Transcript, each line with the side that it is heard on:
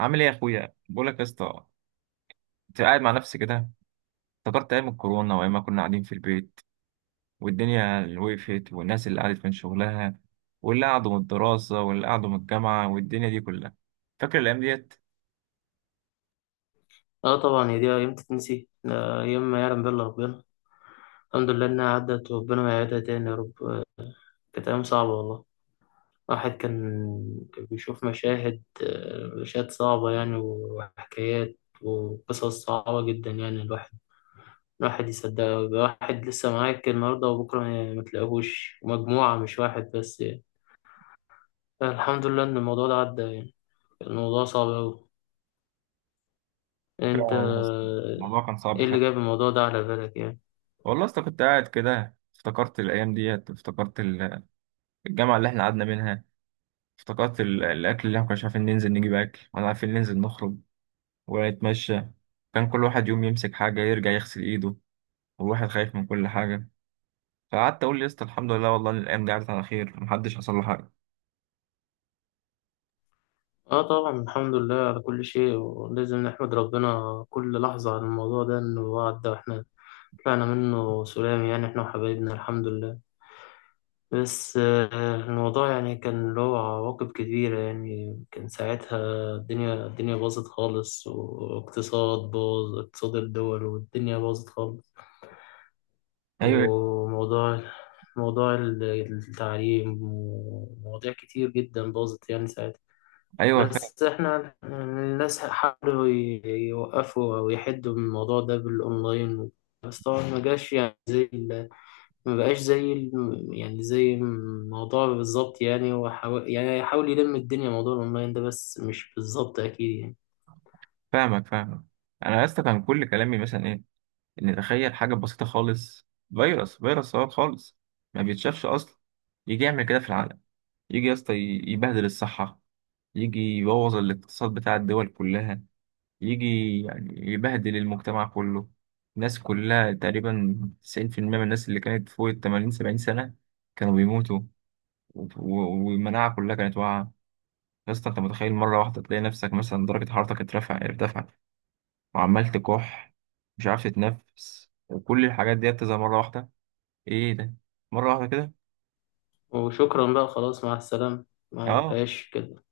right: عامل ايه يا اخويا؟ بقول لك يا اسطى، انت قاعد مع نفسك كده، افتكرت ايام الكورونا، وايام ما كنا قاعدين في البيت، والدنيا اللي وقفت، والناس اللي قعدت من شغلها، واللي قعدوا من الدراسه، واللي قعدوا من الجامعه، والدنيا دي كلها. فاكر الايام ديت؟
left: اه، طبعا هي دي ايام تتنسي ايام ما يعلم بالله ربنا. الحمد لله انها عدت وربنا ما يعيدها تاني يا رب كانت ايام صعبة والله. الواحد كان بيشوف مشاهد مشاهد صعبة يعني، وحكايات وقصص صعبة جدا. يعني الواحد يصدقها، يبقى واحد لسه معاك النهاردة وبكرة ما تلاقيهوش، مجموعة مش واحد بس يعني. الحمد لله ان الموضوع ده عدى يعني، الموضوع صعب اوي.
right: فعلا
left: انت
right: والله يا اسطى، الموضوع كان صعب
left: ايه اللي
right: فعلا.
left: جاب الموضوع ده على بالك يعني؟
right: والله يا اسطى كنت قاعد كده، افتكرت الايام ديت، افتكرت الجامعه اللي احنا قعدنا منها. افتكرت الاكل اللي احنا كناش عارفين ننزل نجيب اكل، ولا عارفين ننزل نخرج ونتمشى. كان كل واحد يوم يمسك حاجه يرجع يغسل ايده، والواحد خايف من كل حاجه. فقعدت اقول يا اسطى، الحمد لله والله إن الايام دي عدت على خير، محدش حصل له حاجه.
left: اه طبعا، الحمد لله على كل شيء، ولازم نحمد ربنا كل لحظة على الموضوع ده انه هو عدى واحنا طلعنا منه سلام، يعني احنا وحبايبنا الحمد لله. بس الموضوع يعني كان له عواقب كبيرة، يعني كان ساعتها الدنيا باظت خالص، واقتصاد باظ، اقتصاد الدول والدنيا باظت خالص.
right: ايوه،
left: وموضوع موضوع التعليم ومواضيع كتير جدا باظت يعني ساعتها.
right: ايوه.
left: بس احنا الناس حاولوا يوقفوا او يحدوا من الموضوع ده بالاونلاين، بس طبعا ما جاش يعني زي ما بقاش زي يعني زي الموضوع بالظبط يعني، وحاول يعني يحاول يلم الدنيا موضوع الاونلاين ده، بس مش بالظبط اكيد يعني.
right: فاهمك فاهمك. انا يا اسطى كان كل كلامي مثلا ايه؟ ان تخيل حاجه بسيطه خالص، فيروس فيروس صغير خالص، ما بيتشافش اصلا، يجي يعمل كده في العالم، يجي يا اسطى، يبهدل الصحه، يجي يبوظ الاقتصاد بتاع الدول كلها، يجي يعني يبهدل المجتمع كله. الناس كلها تقريبا، 90% من الناس اللي كانت فوق ال 80 70 سنه، كانوا بيموتوا. والمناعه كلها كانت واقعه. يا اسطى، انت متخيل مره واحده تلاقي نفسك مثلا درجه حرارتك ارتفع، وعمال تكح، مش عارف تتنفس، وكل الحاجات دي تظهر مره واحده. ايه ده؟ مره واحده كده؟
left: وشكرا بقى، خلاص مع السلامة، ما
right: اه.
left: فيهاش كده.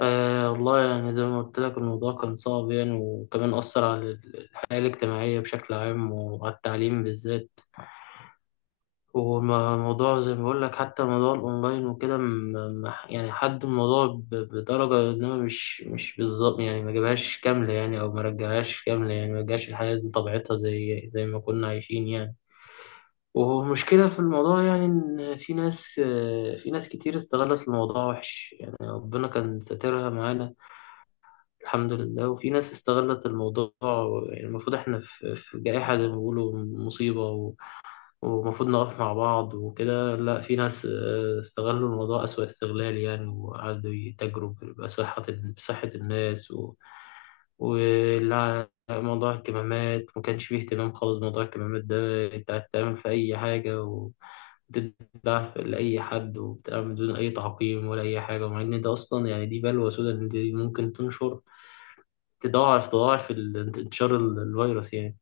left: آه والله يعني زي ما قلت لك الموضوع كان صعب يعني، وكمان أثر على الحياة الاجتماعية بشكل عام وعلى التعليم بالذات. وموضوع زي ما بقول لك، حتى موضوع الاونلاين وكده يعني حد الموضوع بدرجه، انما مش بالظبط يعني، ما جابهاش كامله يعني، او ما رجعهاش كامله يعني، ما رجعش الحياه دي طبيعتها زي ما كنا عايشين يعني. ومشكله في الموضوع يعني ان في ناس، في ناس كتير استغلت الموضوع وحش يعني، ربنا كان ساترها معانا الحمد لله. وفي ناس استغلت الموضوع، يعني المفروض احنا في جائحه زي ما بيقولوا، مصيبه، ومفروض نقف مع بعض وكده. لا، في ناس استغلوا الموضوع أسوأ استغلال يعني، وقعدوا يتاجروا بصحة، الناس و... ولا موضوع الكمامات ما كانش فيه اهتمام خالص. موضوع الكمامات ده انت هتتعمل في أي حاجة و... بتتباع لأي حد، وبتتعمل بدون أي تعقيم ولا أي حاجة، ومع إن ده أصلا يعني دي بلوى سودا، إن دي ممكن تنشر، تضاعف انتشار الفيروس يعني.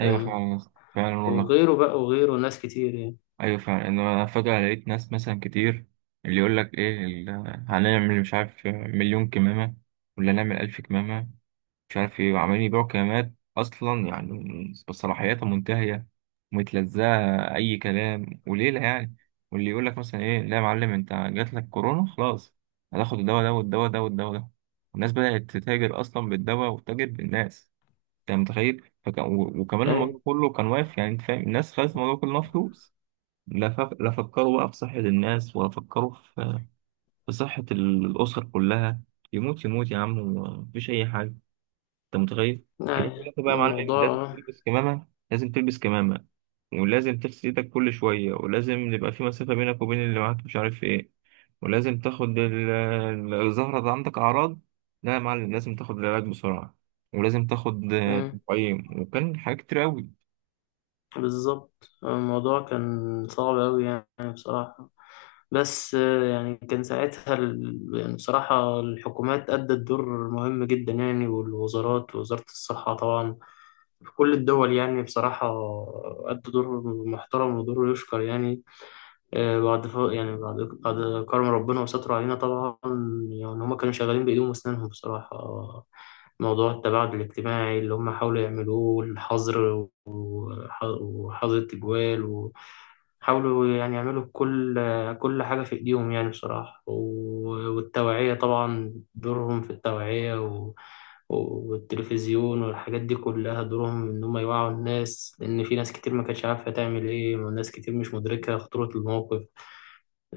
right: ايوه،
left: فاهم؟
right: فعلا يا اسطى. فعلا والله.
left: وغيره بقى وغيره، ناس كتير يعني.
right: ايوه فعلا، ان انا فجاه لقيت ناس مثلا كتير، اللي يقول لك ايه هنعمل مش عارف، مليون كمامه، ولا نعمل الف كمامه، مش عارف ايه، وعمالين يبيعوا كمامات اصلا يعني، بصلاحياتها منتهيه، ومتلزقه، اي كلام وليله يعني. واللي يقول لك مثلا ايه، لا يا معلم، انت جات لك كورونا خلاص، هتاخد الدواء ده، والدواء ده، والدواء ده. الناس بدات تتاجر اصلا بالدواء، وتتاجر بالناس. انت متخيل؟ وكمان الموضوع
left: أيوة.
right: كله كان واقف يعني، انت فاهم؟ الناس خدت الموضوع كله فلوس. لا فكروا بقى في صحه الناس، ولا فكروا في صحه الاسر كلها. يموت يموت يا عم، ومفيش اي حاجه. انت متخيل؟ كان يجي يقول
left: يعني
right: لك بقى يا معلم،
left: الموضوع
right: لازم تلبس كمامه، لازم تلبس كمامه، ولازم تغسل ايدك كل شويه، ولازم يبقى في مسافه بينك وبين اللي معاك، مش عارف ايه، ولازم تاخد الزهره، ده عندك اعراض، لا يا معلم لازم تاخد العلاج بسرعه، ولازم تاخد
left: مم،
right: تقييم، وكان حاجات كتير قوي.
left: بالظبط الموضوع كان صعب أوي يعني، بصراحة. بس يعني كان ساعتها يعني بصراحة الحكومات أدت دور مهم جدا يعني، والوزارات ووزارة الصحة طبعا في كل الدول يعني، بصراحة أدوا دور محترم ودور يشكر يعني. آه، بعد ف... يعني بعد كرم ربنا وستر علينا طبعا، يعني هما كانوا شغالين بإيديهم وأسنانهم بصراحة. موضوع التباعد الاجتماعي اللي هم حاولوا يعملوه، والحظر، وحاطط أجوال، وحاولوا يعني يعملوا كل حاجة في إيديهم يعني، بصراحة. و- والتوعية طبعا، دورهم في التوعية و... والتلفزيون والحاجات دي كلها، دورهم إن هم يوعوا الناس، لأن في ناس كتير ما كانتش عارفة تعمل إيه، وناس كتير مش مدركة خطورة الموقف.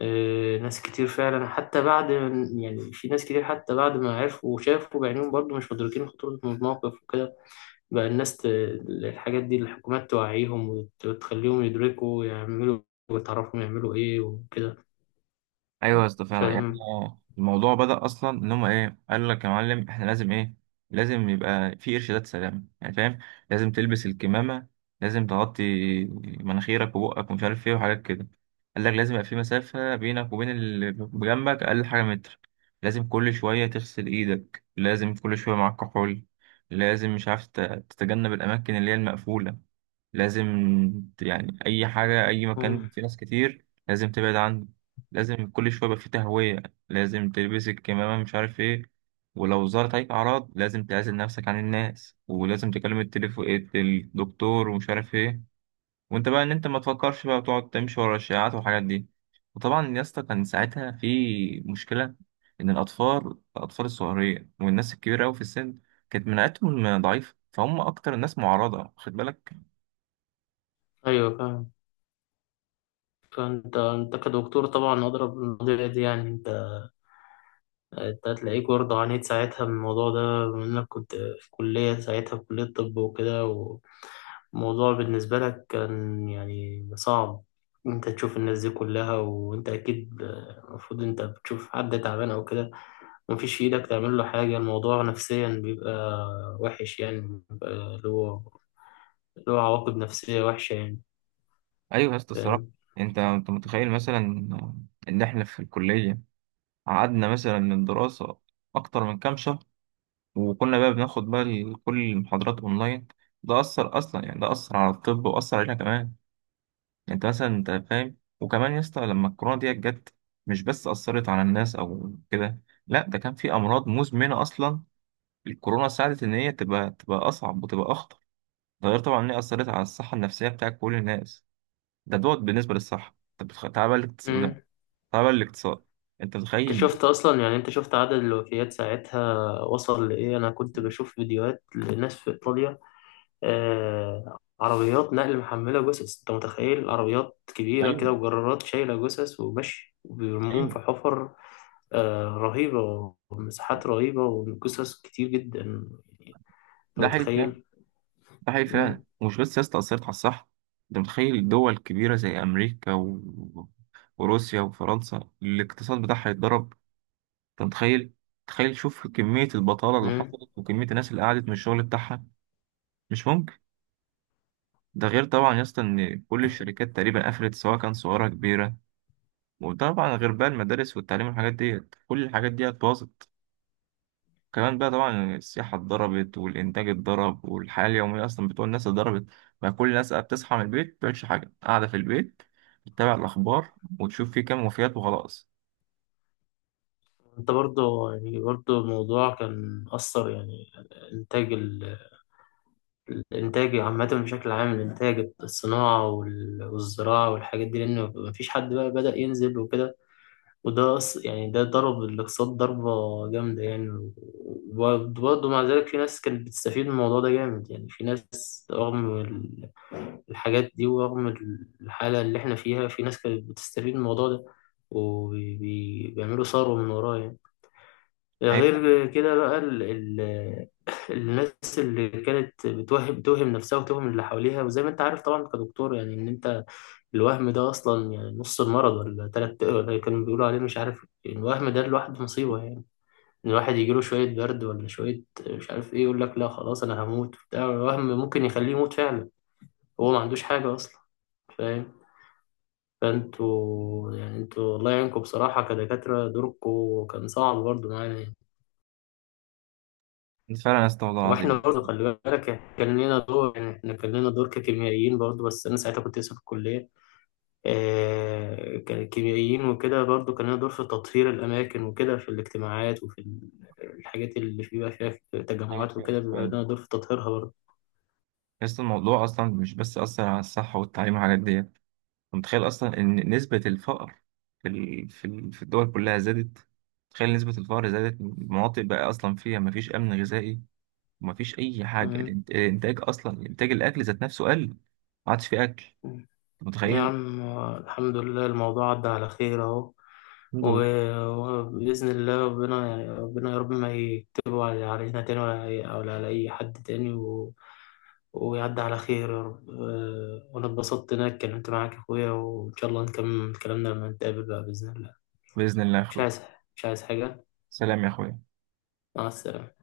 left: ناس كتير فعلا حتى بعد، يعني في ناس كتير حتى بعد ما عرفوا وشافوا بعينيهم برضو مش مدركين خطورة الموقف. بقى الناس ت... الحاجات دي الحكومات توعيهم، وتخليهم يدركوا يعملوا، وتعرفهم يعملوا ايه وكده.
right: ايوه يا اسطى فعلا يعني،
left: فاهم؟
right: الموضوع بدأ اصلا، ان هم ايه؟ قال لك يا معلم، احنا لازم ايه؟ لازم يبقى في ارشادات سلامه يعني، فاهم؟ لازم تلبس الكمامه، لازم تغطي مناخيرك وبقك، ومش عارف ايه، وحاجات كده. قال لك لازم يبقى في مسافه بينك وبين اللي بجنبك، اقل حاجه متر، لازم كل شويه تغسل ايدك، لازم كل شويه معاك كحول، لازم مش عارف تتجنب الاماكن اللي هي المقفوله، لازم يعني أي حاجة، أي مكان
left: مم.
right: فيه ناس كتير لازم تبعد عنه. لازم كل شوية يبقى فيه تهوية، لازم تلبس الكمامة، مش عارف إيه. ولو ظهرت عليك أعراض لازم تعزل نفسك عن الناس، ولازم تكلم التليفون الدكتور، ومش عارف إيه. وأنت بقى إن أنت ما تفكرش بقى، وتقعد تمشي ورا الشائعات والحاجات دي. وطبعا يا اسطى كان ساعتها في مشكلة، إن الأطفال الأطفال الصغيرة والناس الكبيرة أوي في السن، كانت مناعتهم ضعيفة، فهم أكتر الناس معرضة، خد بالك.
left: ايوه فاهم. فانت كدكتور طبعا اضرب المواضيع دي، يعني انت انت هتلاقيك برضه عانيت ساعتها من الموضوع ده، بما انك كنت في كلية ساعتها، في كلية طب وكده، والموضوع بالنسبة لك كان يعني صعب. انت تشوف الناس دي كلها، وانت اكيد المفروض انت بتشوف حد تعبان او كده، مفيش في ايدك تعمل له حاجة، الموضوع نفسيا بيبقى وحش يعني، بيبقى له له عواقب نفسية وحشة يعني.
right: ايوه يا اسطى، الصراحه،
left: فاهم؟
right: انت متخيل مثلا، ان احنا في الكليه قعدنا مثلا من دراسه اكتر من كام شهر، وكنا بقى بناخد بقى كل المحاضرات اونلاين. ده اثر اصلا يعني، ده اثر على الطب، واثر علينا كمان. انت مثلا انت فاهم، وكمان يا اسطى لما الكورونا ديت جت، مش بس اثرت على الناس او كده، لا ده كان في امراض مزمنه اصلا، الكورونا ساعدت ان هي تبقى اصعب، وتبقى اخطر. ده غير طبعا ان هي اثرت على الصحه النفسيه بتاع كل الناس. ده دوت بالنسبه للصحه، طب تعالى بقى
left: مم.
right: تبع الاقتصاد. انت
left: انت
right: متخيل؟
left: شفت اصلا يعني، انت شفت عدد الوفيات ساعتها وصل لايه؟ انا كنت بشوف فيديوهات لناس في ايطاليا، آه عربيات نقل محملة جثث، انت متخيل؟ عربيات كبيرة
right: ايوه،
left: كده وجرارات شايلة جثث وماشي وبيرموهم
right: ايوه.
left: في حفر، آه رهيبة، ومساحات رهيبة وجثث كتير جدا يعني، انت
right: ده حقيقي فعلا.
left: متخيل.
right: ده حقيقي فعلا،
left: مم.
right: ومش بس سياسة أثرت على الصحة. انت متخيل دول كبيرة زي أمريكا وروسيا وفرنسا، الاقتصاد بتاعها يتضرب. انت متخيل؟ تخيل، شوف كمية البطالة اللي
left: مم.
right: حصلت، وكمية الناس اللي قعدت من الشغل بتاعها. مش ممكن. ده غير طبعا يا اسطى ان كل الشركات تقريبا قفلت، سواء كان صغيرة كبيرة. وطبعا غير بقى المدارس والتعليم والحاجات ديت، كل الحاجات ديت باظت. كمان بقى طبعا السياحة اتضربت، والإنتاج اتضرب، والحياة اليومية أصلا بتوع الناس اتضربت. بقى كل الناس بقى بتصحى من البيت، مبتعملش حاجة، قاعدة في البيت، بتتابع الأخبار، وتشوف فيه كام وفيات، وخلاص.
left: انت برضه يعني، برضه الموضوع كان أثر يعني إنتاج الإنتاج عامة، بشكل عام، الإنتاج، الصناعة والزراعة والحاجات دي، لأن مفيش حد بقى بدأ ينزل وكده، وده أص- يعني ده ضرب الاقتصاد ضربة جامدة يعني. وبرضه مع ذلك في ناس كانت بتستفيد من الموضوع ده جامد يعني، في ناس رغم الحاجات دي ورغم الحالة اللي احنا فيها، في ناس كانت بتستفيد من الموضوع ده وبيعملوا ثروة من وراه يعني.
right: أي،
left: غير كده بقى ال الناس اللي كانت بتوهم نفسها وتوهم اللي حواليها، وزي ما انت عارف طبعا كدكتور، يعني ان انت الوهم ده اصلا يعني نص المرض، ولا تلات، ولا كانوا بيقولوا عليه مش عارف، الوهم ده لوحده مصيبة يعني. ان الواحد يجيله شوية برد ولا شوية مش عارف ايه، يقول لك لا خلاص انا هموت، بتاع الوهم ممكن يخليه يموت فعلا، هو ما عندوش حاجة اصلا. فاهم؟ فانتوا يعني انتوا الله يعينكم بصراحة كدكاترة، دوركم كان صعب برضه معانا يعني.
right: فعلا يا اسطى والله
left: واحنا
right: العظيم.
left: برضه خلي بالك كان لنا دور يعني، احنا كان لنا دور ككيميائيين برضه، بس انا ساعتها كنت لسه في الكليه، آه ككيميائيين وكده، برضه كان لنا دور في تطهير الاماكن وكده، في الاجتماعات وفي الحاجات اللي بيبقى فيها
right: أيوة،
left: تجمعات
right: فعلا
left: وكده، بيبقى
right: فعلا.
left: لنا دور في تطهيرها برضه.
right: يا اسطى الموضوع أصلا مش بس أثر على الصحة والتعليم والحاجات ديت. أنت متخيل أصلا إن نسبة الفقر في الدول كلها زادت. تخيل نسبة الفقر زادت، المناطق بقى أصلا فيها مفيش أمن غذائي، ومفيش اي حاجه.
left: آه.
right: الانتاج اصلا انتاج الاكل ذات نفسه قل، ما عادش في اكل. أنت
left: يا
right: متخيل؟
left: عم الحمد لله الموضوع عدى على خير اهو.
right: الحمد لله.
left: و- وبإذن الله ربنا، ربنا يا رب ما يكتبه على- علينا تاني، ولا على ولا على أي حد تاني و... ويعدي على خير يا رب. وأنا اتبسطت إن أنا اتكلمت معاك يا أخويا، وإن شاء الله نكمل كلامنا لما نتقابل بقى بإذن الله.
right: باذن الله يا
left: مش
right: اخوي.
left: عايز، مش عايز حاجة.
right: سلام يا اخوي.
left: مع السلامة.